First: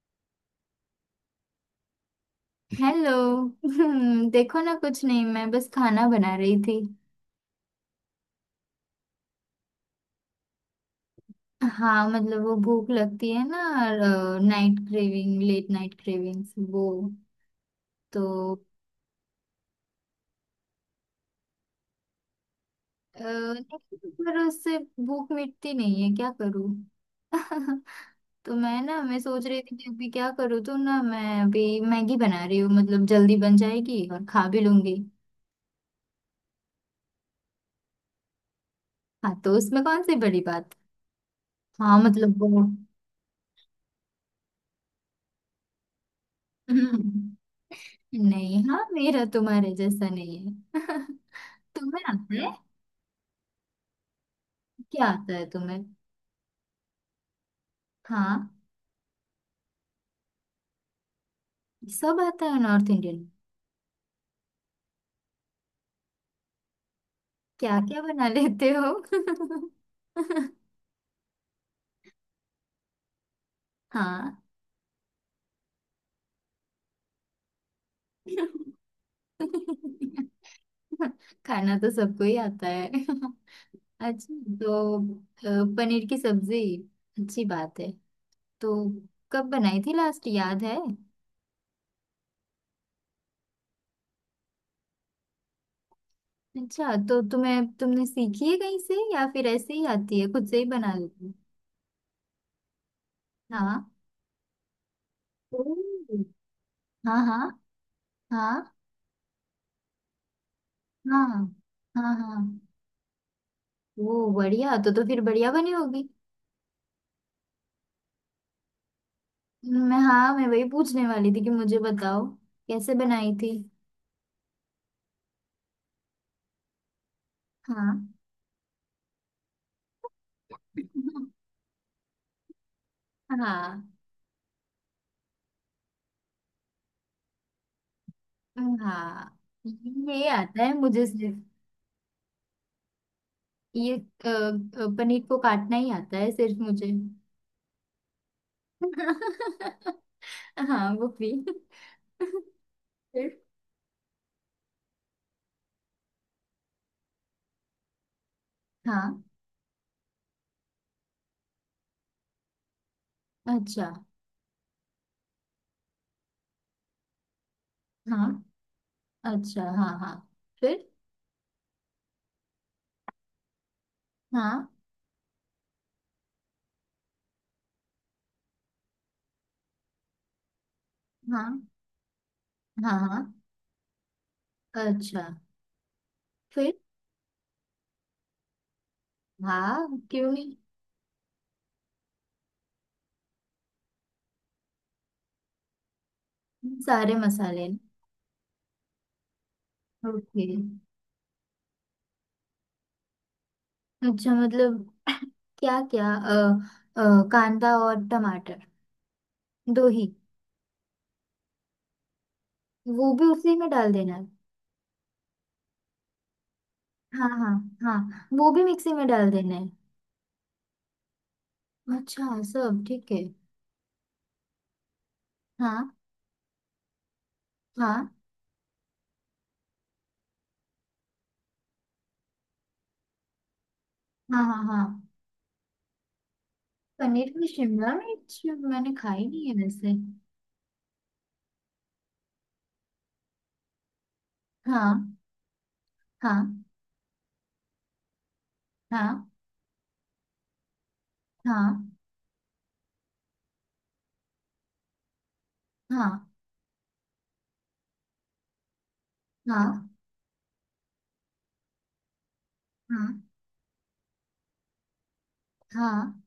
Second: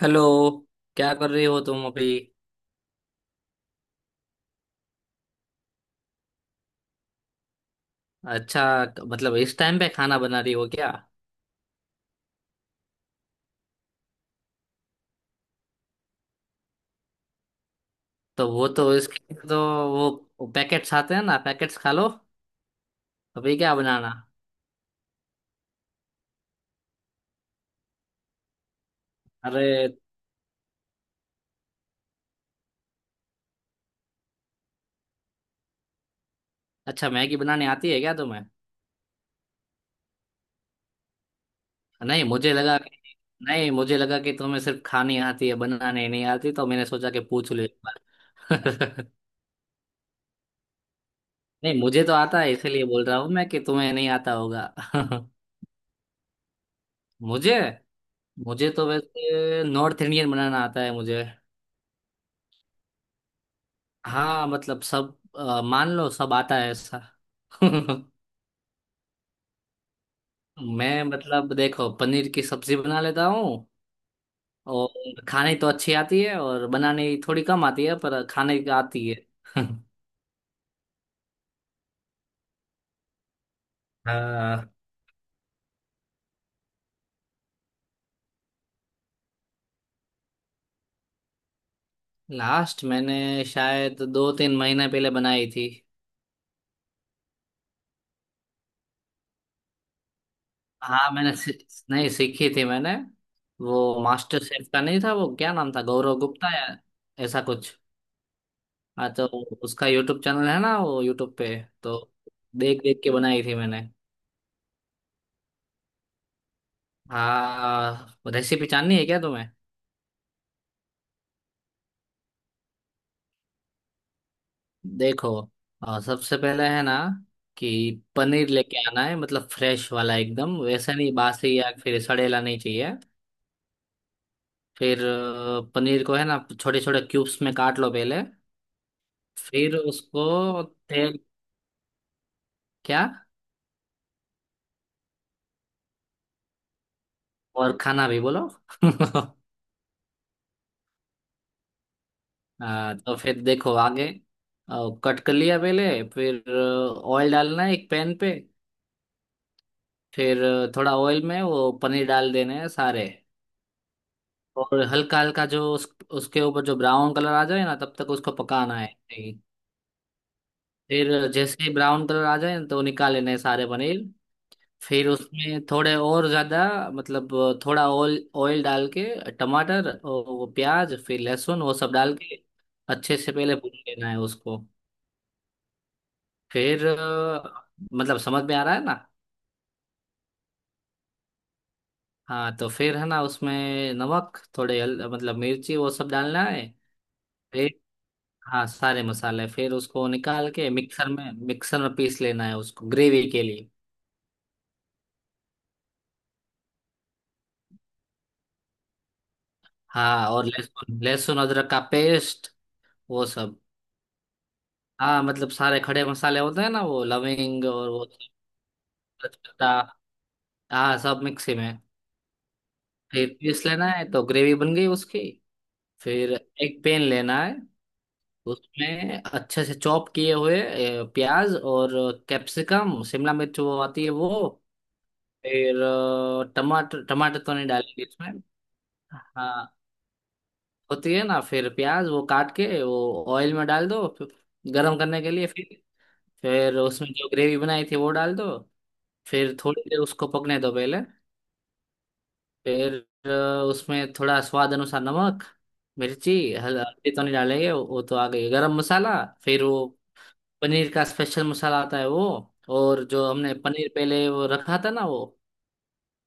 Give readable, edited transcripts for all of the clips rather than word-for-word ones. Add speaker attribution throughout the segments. Speaker 1: Hello. क्या कर रही हो तुम अभी।
Speaker 2: हेलो। देखो ना, कुछ नहीं, मैं बस खाना बना रही थी।
Speaker 1: अच्छा, मतलब इस टाइम पे खाना बना रही हो क्या?
Speaker 2: हाँ, मतलब वो भूख लगती है ना। Night craving, late night cravings, वो तो।
Speaker 1: तो वो तो इसके तो वो पैकेट्स आते हैं ना, पैकेट्स खा लो। अभी
Speaker 2: नहीं,
Speaker 1: क्या बनाना।
Speaker 2: पर उससे भूख मिटती नहीं है, क्या करूँ। तो मैं सोच रही थी कि
Speaker 1: अरे
Speaker 2: अभी क्या करूँ, तो ना मैं अभी मैगी बना रही हूँ, मतलब जल्दी बन जाएगी और खा भी लूंगी।
Speaker 1: अच्छा, मैगी बनानी आती है क्या तुम्हें?
Speaker 2: हाँ, तो उसमें कौन सी बड़ी बात। हाँ,
Speaker 1: नहीं
Speaker 2: मतलब
Speaker 1: मुझे
Speaker 2: वो।
Speaker 1: लगा कि नहीं मुझे लगा कि तुम्हें सिर्फ खानी आती है, बनाने नहीं आती, तो मैंने सोचा कि पूछ लो एक
Speaker 2: नहीं, हाँ,
Speaker 1: बार।
Speaker 2: मेरा तुम्हारे जैसा नहीं है।
Speaker 1: नहीं,
Speaker 2: तुम्हें
Speaker 1: मुझे तो
Speaker 2: आता
Speaker 1: आता है,
Speaker 2: है?
Speaker 1: इसीलिए बोल रहा हूँ मैं कि तुम्हें नहीं आता होगा।
Speaker 2: क्या आता है तुम्हें?
Speaker 1: मुझे
Speaker 2: हाँ,
Speaker 1: मुझे तो वैसे नॉर्थ इंडियन बनाना आता है मुझे।
Speaker 2: सब आता है नॉर्थ इंडियन।
Speaker 1: हाँ मतलब सब मान लो सब आता है ऐसा।
Speaker 2: क्या क्या बना लेते हो?
Speaker 1: मैं मतलब देखो, पनीर की सब्जी बना लेता हूँ।
Speaker 2: हाँ।
Speaker 1: और खाने तो अच्छी आती है, और बनाने थोड़ी कम आती है, पर खाने की आती है।
Speaker 2: खाना तो सबको ही आता है। अच्छा।
Speaker 1: हाँ।
Speaker 2: तो पनीर की सब्जी, अच्छी बात है। तो कब बनाई थी लास्ट, याद है?
Speaker 1: लास्ट मैंने शायद दो तीन महीने पहले बनाई थी।
Speaker 2: अच्छा, तो तुम्हें तुमने सीखी है कहीं से, या फिर ऐसे ही आती है, खुद से ही बना
Speaker 1: हाँ
Speaker 2: लेती हो?
Speaker 1: मैंने सी, नहीं, सीखी थी मैंने।
Speaker 2: हाँ।
Speaker 1: वो मास्टर शेफ का नहीं था, वो क्या नाम
Speaker 2: ओह,
Speaker 1: था, गौरव गुप्ता या
Speaker 2: हाँ हाँ।
Speaker 1: ऐसा कुछ।
Speaker 2: हाँ
Speaker 1: हाँ तो उसका यूट्यूब चैनल है ना, वो
Speaker 2: हाँ
Speaker 1: यूट्यूब पे, तो
Speaker 2: हाँ हाँ।
Speaker 1: देख देख के बनाई थी मैंने।
Speaker 2: वो बढ़िया, तो फिर बढ़िया बनी होगी।
Speaker 1: हाँ रेसिपी जाननी है क्या तुम्हें?
Speaker 2: मैं, हाँ, मैं वही पूछने वाली थी कि मुझे बताओ कैसे बनाई थी।
Speaker 1: देखो, सबसे पहले है ना कि
Speaker 2: हाँ
Speaker 1: पनीर लेके आना है, मतलब फ्रेश वाला एकदम, वैसा नहीं बासी या फिर सड़ेला नहीं चाहिए।
Speaker 2: हाँ
Speaker 1: फिर पनीर को है ना छोटे छोटे क्यूब्स में काट लो पहले।
Speaker 2: हाँ हाँ,
Speaker 1: फिर
Speaker 2: ये आता
Speaker 1: उसको
Speaker 2: है मुझे
Speaker 1: तेल,
Speaker 2: सिर्फ।
Speaker 1: क्या?
Speaker 2: ये पनीर को काटना ही आता है सिर्फ मुझे।
Speaker 1: और खाना भी बोलो।
Speaker 2: हाँ, वो भी।
Speaker 1: हाँ तो
Speaker 2: फिर,
Speaker 1: फिर देखो आगे, कट कर लिया पहले, फिर ऑयल डालना है एक पैन पे।
Speaker 2: हाँ,
Speaker 1: फिर थोड़ा ऑयल में वो पनीर डाल देने हैं सारे।
Speaker 2: अच्छा,
Speaker 1: और हल्का हल्का जो उसके ऊपर जो ब्राउन कलर आ जाए ना, तब तक
Speaker 2: हाँ,
Speaker 1: उसको पकाना है, नहीं।
Speaker 2: अच्छा, हाँ हाँ, फिर,
Speaker 1: फिर जैसे ही ब्राउन कलर आ जाए ना, तो निकाल लेने हैं सारे पनीर।
Speaker 2: हाँ
Speaker 1: फिर उसमें थोड़े और ज्यादा, मतलब थोड़ा ऑयल ऑयल डाल के, टमाटर और वो प्याज फिर लहसुन
Speaker 2: हाँ
Speaker 1: वो सब डाल के
Speaker 2: हाँ
Speaker 1: अच्छे
Speaker 2: हाँ,
Speaker 1: से पहले भून लेना है उसको।
Speaker 2: अच्छा, फिर,
Speaker 1: फिर मतलब समझ में आ रहा है ना।
Speaker 2: हाँ, क्यों नहीं,
Speaker 1: हाँ तो फिर है ना उसमें नमक, मतलब मिर्ची वो सब डालना है।
Speaker 2: सारे मसाले।
Speaker 1: हाँ सारे मसाले, फिर उसको
Speaker 2: ओके,
Speaker 1: निकाल के मिक्सर में पीस लेना है उसको ग्रेवी के लिए।
Speaker 2: अच्छा, मतलब क्या क्या, कांदा और टमाटर, दो ही,
Speaker 1: हाँ, और लहसुन लहसुन अदरक का पेस्ट
Speaker 2: वो भी
Speaker 1: वो
Speaker 2: उसी
Speaker 1: सब।
Speaker 2: में डाल देना है।
Speaker 1: हाँ मतलब सारे खड़े मसाले होते हैं ना, वो
Speaker 2: हाँ हाँ
Speaker 1: लविंग और वो
Speaker 2: हाँ, वो भी मिक्सी में डाल देना है।
Speaker 1: तेजपत्ता, हाँ सब मिक्सी में।
Speaker 2: अच्छा, सब ठीक है।
Speaker 1: फिर पीस लेना है, तो ग्रेवी बन गई उसकी।
Speaker 2: हाँ
Speaker 1: फिर एक पेन लेना है,
Speaker 2: हाँ
Speaker 1: उसमें अच्छे से चॉप किए हुए प्याज और कैप्सिकम, शिमला मिर्च वो आती है वो।
Speaker 2: हाँ हाँ हाँ,
Speaker 1: फिर अ, टमाटर
Speaker 2: पनीर
Speaker 1: टमाटर
Speaker 2: में
Speaker 1: तो नहीं
Speaker 2: शिमला
Speaker 1: डालेंगे इसमें।
Speaker 2: मिर्च मैंने खाई नहीं है
Speaker 1: हाँ
Speaker 2: वैसे।
Speaker 1: होती है ना, फिर प्याज वो काट के वो ऑयल में डाल दो, फिर गरम
Speaker 2: हाँ
Speaker 1: करने के लिए।
Speaker 2: हाँ
Speaker 1: फिर उसमें जो ग्रेवी बनाई थी वो डाल दो।
Speaker 2: हाँ
Speaker 1: फिर थोड़ी देर उसको पकने दो पहले।
Speaker 2: हाँ
Speaker 1: फिर अ, उसमें थोड़ा स्वाद अनुसार नमक, मिर्ची,
Speaker 2: हाँ
Speaker 1: हल्दी तो नहीं डालेंगे, वो तो आ गई गरम मसाला। फिर वो
Speaker 2: हाँ
Speaker 1: पनीर का स्पेशल मसाला आता है वो, और
Speaker 2: हाँ
Speaker 1: जो हमने पनीर पहले वो रखा था ना वो
Speaker 2: हाँ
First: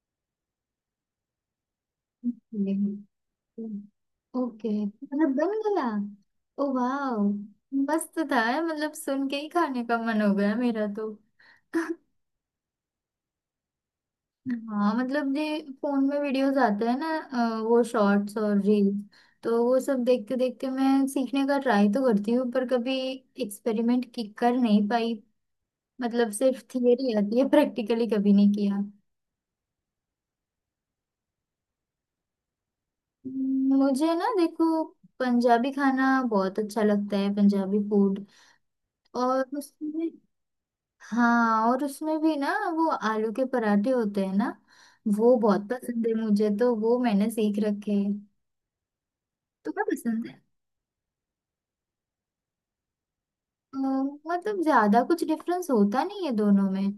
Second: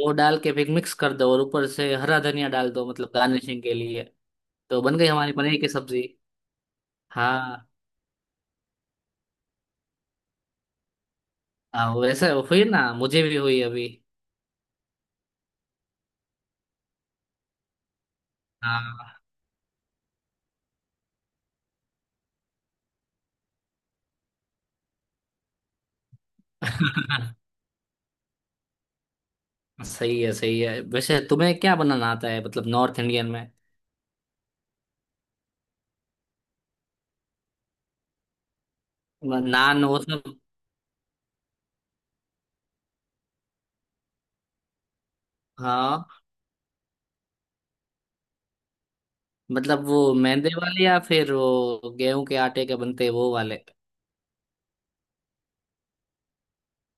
Speaker 1: वो डाल के फिर मिक्स कर दो, और ऊपर से हरा धनिया डाल दो,
Speaker 2: हाँ,
Speaker 1: मतलब गार्निशिंग के लिए।
Speaker 2: ओके,
Speaker 1: तो बन गई हमारी
Speaker 2: मतलब बन
Speaker 1: पनीर की
Speaker 2: गया।
Speaker 1: सब्जी।
Speaker 2: ओ वाह।
Speaker 1: हाँ।
Speaker 2: मस्त था यार, मतलब सुन के ही खाने का मन हो गया मेरा तो।
Speaker 1: हाँ वैसे हुई ना, मुझे भी हुई अभी।
Speaker 2: हाँ, मतलब ये फोन में वीडियोस आते हैं ना, वो शॉर्ट्स और रील्स,
Speaker 1: हाँ।
Speaker 2: तो वो सब देखते देखते मैं सीखने का ट्राई तो करती हूँ, पर कभी एक्सपेरिमेंट की कर नहीं पाई। मतलब सिर्फ थियरी आती है, प्रैक्टिकली कभी नहीं किया।
Speaker 1: सही है सही है। वैसे तुम्हें क्या बनाना आता है, मतलब नॉर्थ इंडियन में?
Speaker 2: मुझे ना, देखो, पंजाबी खाना बहुत अच्छा लगता है, पंजाबी फूड, और
Speaker 1: नान वो
Speaker 2: उसमें।
Speaker 1: सब।
Speaker 2: हाँ, और उसमें भी ना वो आलू के पराठे होते हैं ना, वो बहुत पसंद
Speaker 1: हाँ
Speaker 2: है मुझे, तो वो मैंने सीख रखे हैं। तुम्हें
Speaker 1: मतलब वो
Speaker 2: पसंद है?
Speaker 1: मैदे वाले या फिर वो गेहूं के आटे के बनते हैं वो वाले?
Speaker 2: मतलब ज्यादा कुछ डिफरेंस होता नहीं है दोनों में,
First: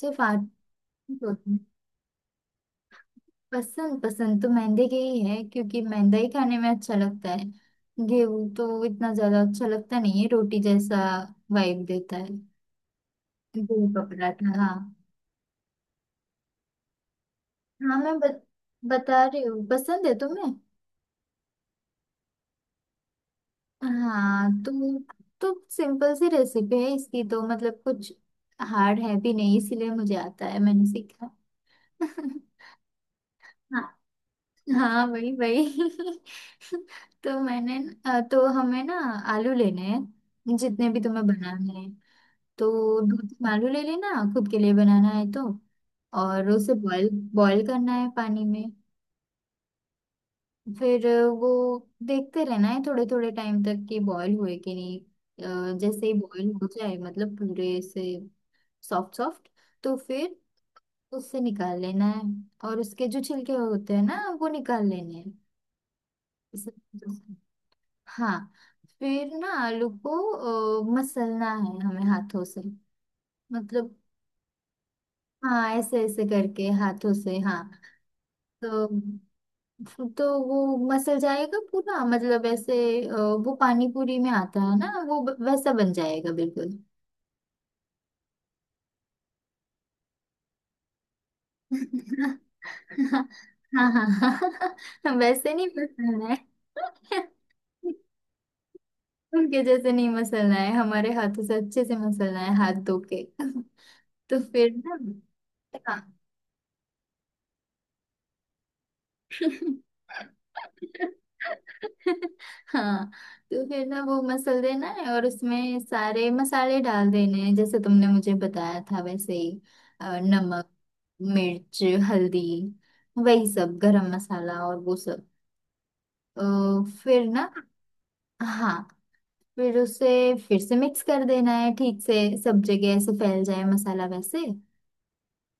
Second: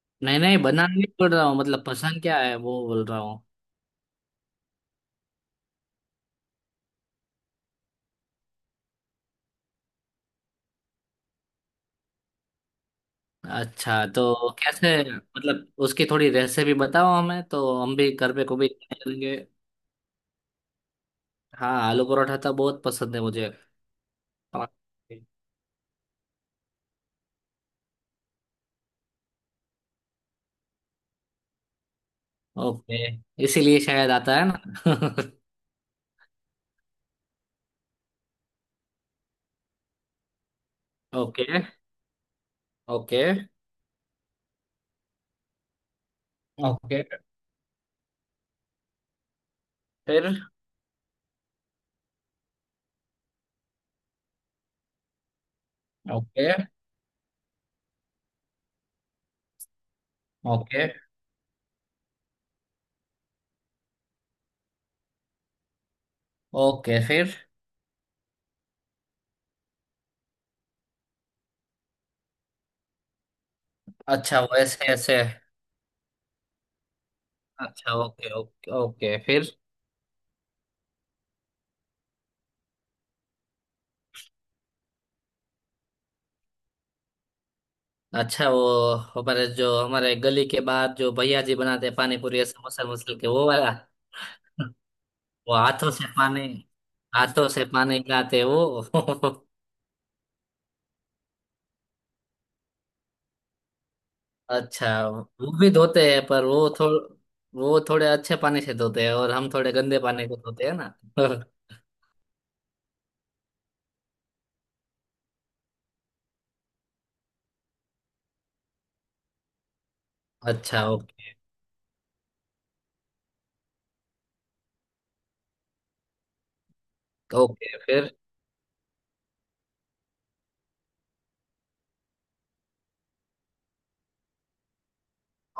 Speaker 2: सिर्फ
Speaker 1: नहीं
Speaker 2: आटे
Speaker 1: नहीं, बनाना नहीं
Speaker 2: में
Speaker 1: बोल रहा
Speaker 2: होता
Speaker 1: हूँ,
Speaker 2: है।
Speaker 1: मतलब पसंद क्या है वो बोल रहा हूँ।
Speaker 2: पसंद, पसंद तो मैदे के ही है, क्योंकि मैदा ही खाने में अच्छा लगता है। गेहूं तो इतना ज्यादा अच्छा लगता नहीं है, रोटी जैसा वाइब देता है। गेहूं का
Speaker 1: अच्छा तो
Speaker 2: पराठा, हाँ।
Speaker 1: कैसे, मतलब उसकी थोड़ी रेसिपी बताओ हमें, तो हम
Speaker 2: हाँ,
Speaker 1: भी
Speaker 2: मैं
Speaker 1: घर पे को भी
Speaker 2: बता
Speaker 1: करेंगे।
Speaker 2: रही हूँ। पसंद है तुम्हें?
Speaker 1: हाँ आलू परोठा तो बहुत पसंद है मुझे।
Speaker 2: हाँ, तो सिंपल सी रेसिपी है इसकी, तो मतलब कुछ हार्ड है भी नहीं, इसलिए मुझे आता है, मैंने सीखा।
Speaker 1: ओके, इसीलिए
Speaker 2: हाँ
Speaker 1: शायद आता है
Speaker 2: हाँ, वही
Speaker 1: ना।
Speaker 2: वही। तो मैंने तो हमें ना आलू लेने हैं, जितने भी तुम्हें
Speaker 1: ओके
Speaker 2: बनाने हैं। तो दो
Speaker 1: ओके
Speaker 2: तीन आलू ले लेना, खुद के लिए बनाना है तो, और उसे
Speaker 1: ओके
Speaker 2: बॉईल बॉईल करना है पानी में।
Speaker 1: फिर।
Speaker 2: फिर वो देखते रहना है थोड़े थोड़े टाइम तक कि बॉयल हुए कि नहीं। जैसे ही
Speaker 1: ओके
Speaker 2: बॉयल हो जाए, मतलब पूरे से सॉफ्ट सॉफ्ट, तो फिर
Speaker 1: ओके
Speaker 2: उससे निकाल लेना है, और उसके जो छिलके होते हैं ना, वो निकाल लेने हैं। इस-
Speaker 1: ओके फिर।
Speaker 2: हाँ, फिर ना आलू को मसलना है हमें हाथों से, मतलब।
Speaker 1: अच्छा वो ऐसे ऐसे।
Speaker 2: हाँ, ऐसे ऐसे करके हाथों से, हाँ।
Speaker 1: अच्छा, ओके ओके
Speaker 2: तो
Speaker 1: ओके फिर।
Speaker 2: तो वो मसल जाएगा पूरा, मतलब ऐसे, अ, वो पानी पूरी में आता है ना वो, वैसा बन जाएगा बिल्कुल।
Speaker 1: अच्छा, वो हमारे जो, हमारे गली के बाहर जो भैया जी बनाते हैं पानी पूरी समोसा, मसल मसल के वो वाला।
Speaker 2: हाँ हाँ
Speaker 1: वो
Speaker 2: हाँ, वैसे नहीं
Speaker 1: हाथों से
Speaker 2: मसलना है,
Speaker 1: पानी, हाथों से पानी गिराते वो।
Speaker 2: उनके जैसे नहीं मसलना है, हमारे हाथों से अच्छे से मसलना है, हाथ धो के। तो फिर ना,
Speaker 1: अच्छा, वो भी धोते
Speaker 2: हाँ।
Speaker 1: हैं पर वो थोड़ वो थोड़े अच्छे पानी से धोते हैं, और हम थोड़े गंदे पानी को धोते हैं ना।
Speaker 2: हाँ, तो फिर ना वो मसल देना है, और उसमें सारे मसाले डाल देने हैं जैसे तुमने मुझे बताया था वैसे ही, नमक,
Speaker 1: अच्छा, ओके
Speaker 2: मिर्च, हल्दी, वही सब, गरम मसाला और वो सब, अ, फिर ना,
Speaker 1: ओके फिर।
Speaker 2: हाँ, फिर उसे फिर से मिक्स कर देना है ठीक से, सब जगह ऐसे फैल जाए मसाला वैसे।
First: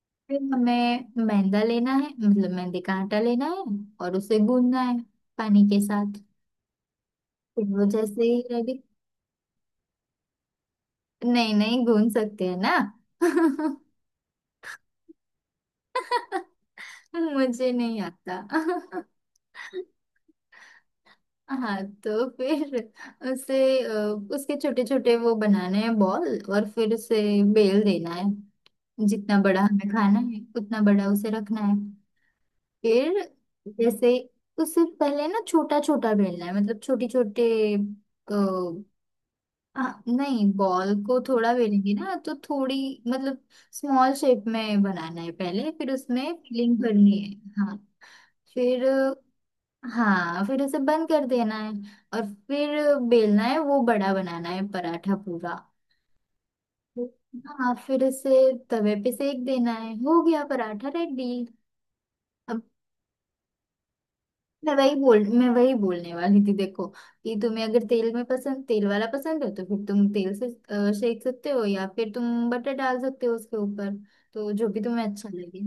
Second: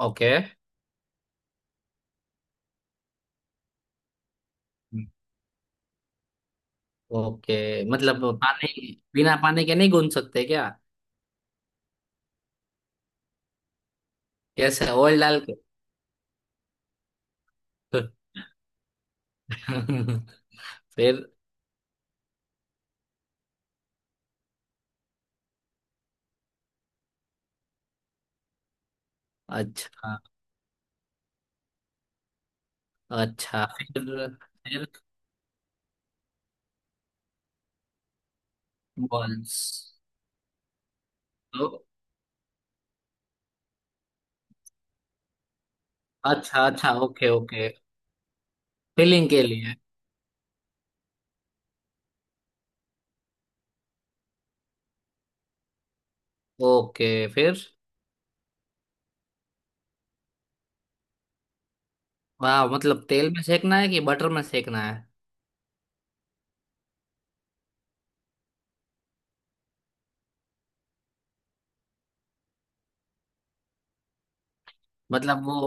Speaker 1: ओके
Speaker 2: फिर हमें मैदा लेना है, मतलब मैदे का आटा लेना है, और उसे गूंदना है पानी के साथ,
Speaker 1: ओके
Speaker 2: वो
Speaker 1: मतलब
Speaker 2: जैसे ही
Speaker 1: पानी,
Speaker 2: लगे।
Speaker 1: बिना पानी के नहीं गूंथ सकते क्या?
Speaker 2: नहीं नहीं, घूम सकते हैं ना।
Speaker 1: कैसे, ऑयल डाल के?
Speaker 2: मुझे नहीं आता।
Speaker 1: फिर।
Speaker 2: हाँ, तो फिर उसे अ, उसके छोटे छोटे वो बनाने हैं बॉल, और फिर उसे बेल देना है, जितना बड़ा हमें
Speaker 1: अच्छा
Speaker 2: खाना है उतना बड़ा उसे रखना है। फिर
Speaker 1: अच्छा,
Speaker 2: जैसे, उसे
Speaker 1: फिर
Speaker 2: पहले ना छोटा छोटा बेलना है, मतलब छोटी छोटे।
Speaker 1: बॉल्स,
Speaker 2: हाँ नहीं, बॉल को थोड़ा
Speaker 1: तो।
Speaker 2: बेलेंगे ना तो थोड़ी, मतलब स्मॉल शेप में बनाना है पहले, फिर उसमें
Speaker 1: अच्छा
Speaker 2: फिलिंग
Speaker 1: अच्छा,
Speaker 2: भरनी
Speaker 1: ओके
Speaker 2: है।
Speaker 1: ओके
Speaker 2: हाँ, फिर,
Speaker 1: फिलिंग के लिए।
Speaker 2: हाँ, फिर उसे बंद कर देना है और फिर बेलना है, वो बड़ा बनाना है पराठा पूरा।
Speaker 1: ओके फिर।
Speaker 2: हाँ, फिर उसे तवे पे सेक देना है, हो गया पराठा रेडी।
Speaker 1: वाह, मतलब तेल में सेकना है कि बटर में सेकना है?
Speaker 2: मैं वही बोलने वाली थी, देखो कि तुम्हें अगर तेल वाला पसंद है, तो फिर तुम तेल से सेक सकते हो, या फिर तुम बटर डाल सकते हो उसके ऊपर, तो जो भी तुम्हें अच्छा
Speaker 1: मतलब वो
Speaker 2: लगे।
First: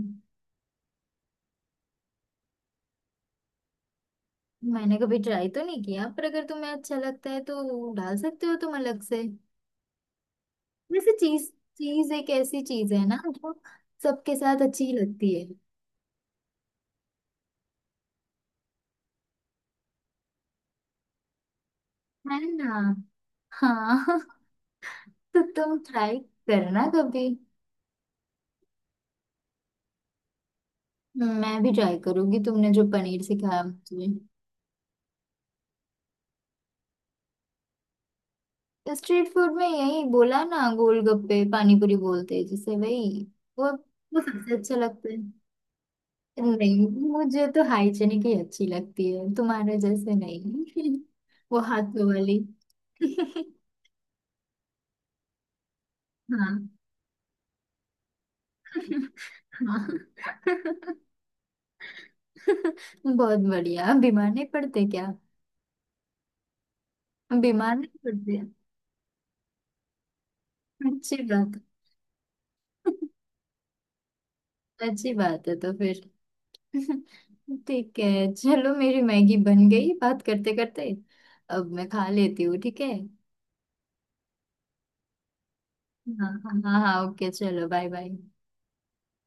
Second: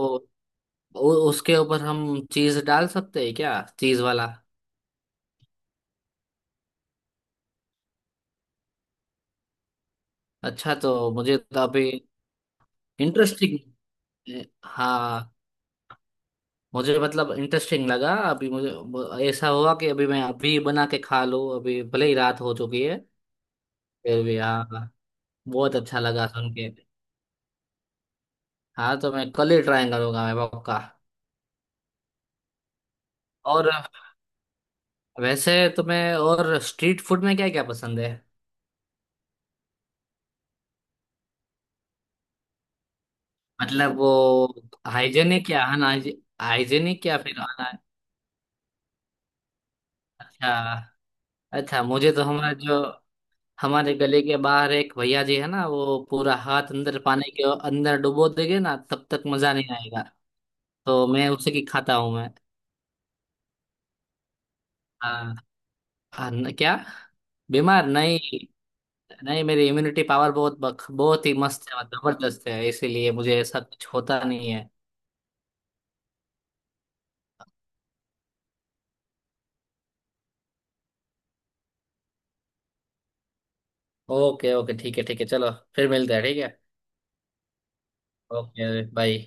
Speaker 1: उसके ऊपर हम चीज डाल सकते हैं क्या, चीज वाला?
Speaker 2: मैंने कभी ट्राई तो नहीं किया, पर अगर तुम्हें अच्छा लगता है तो डाल सकते हो तुम अलग से।
Speaker 1: अच्छा तो
Speaker 2: वैसे
Speaker 1: मुझे
Speaker 2: चीज
Speaker 1: तो अभी
Speaker 2: चीज एक ऐसी चीज है ना जो
Speaker 1: इंटरेस्टिंग।
Speaker 2: सबके साथ अच्छी
Speaker 1: हाँ,
Speaker 2: लगती है।
Speaker 1: मुझे मतलब इंटरेस्टिंग लगा, अभी मुझे ऐसा हुआ कि अभी मैं अभी बना के खा लूँ, अभी भले ही
Speaker 2: है
Speaker 1: रात हो
Speaker 2: ना?
Speaker 1: चुकी है फिर
Speaker 2: हाँ।
Speaker 1: भी। हाँ हाँ,
Speaker 2: तो
Speaker 1: बहुत
Speaker 2: तुम
Speaker 1: अच्छा
Speaker 2: ट्राई
Speaker 1: लगा सुन के।
Speaker 2: करना कभी,
Speaker 1: हाँ तो मैं कल ही ट्राई करूंगा मैं, पक्का।
Speaker 2: मैं भी ट्राई करूंगी तुमने जो पनीर सिखाया
Speaker 1: और
Speaker 2: मुझे।
Speaker 1: वैसे तुम्हें और स्ट्रीट फूड में क्या क्या पसंद है?
Speaker 2: स्ट्रीट फूड में यही बोला ना, गोलगप्पे, पानीपुरी बोलते हैं जिसे, वही वो
Speaker 1: मतलब वो
Speaker 2: वो सबसे अच्छा लगता है।
Speaker 1: हाइजेनिक या अनहाइजेनिक,
Speaker 2: नहीं,
Speaker 1: हाइजेनिक या फिर
Speaker 2: मुझे तो
Speaker 1: अना
Speaker 2: हाइजीनिक ही अच्छी लगती है, तुम्हारे जैसे नहीं।
Speaker 1: अच्छा।
Speaker 2: वो
Speaker 1: अच्छा,
Speaker 2: हाथों
Speaker 1: मुझे तो
Speaker 2: वाली।
Speaker 1: हमारा जो, हमारे गले के बाहर एक भैया जी है ना, वो पूरा
Speaker 2: हाँ
Speaker 1: हाथ अंदर पानी के अंदर डुबो देंगे ना, तब तक मजा नहीं
Speaker 2: हाँ।
Speaker 1: आएगा। तो मैं उसे की खाता हूँ मैं।
Speaker 2: बहुत बढ़िया, बीमार नहीं पड़ते क्या?
Speaker 1: हाँ। हाँ, क्या?
Speaker 2: बीमार
Speaker 1: बीमार
Speaker 2: नहीं
Speaker 1: नहीं।
Speaker 2: पड़ते?
Speaker 1: नहीं मेरी इम्यूनिटी पावर बहुत
Speaker 2: अच्छी
Speaker 1: बहुत ही
Speaker 2: बात।
Speaker 1: मस्त है, मतलब जबरदस्त है, इसीलिए मुझे ऐसा कुछ होता नहीं है।
Speaker 2: अच्छी बात है, तो फिर ठीक है, चलो। मेरी मैगी बन गई बात करते करते, अब मैं खा लेती हूँ, ठीक है?
Speaker 1: ओके ओके, ठीक है ठीक है, चलो फिर मिलते हैं,
Speaker 2: हाँ
Speaker 1: ठीक है।
Speaker 2: हाँ हाँ, ओके, चलो, बाय बाय।
Speaker 1: Okay bye.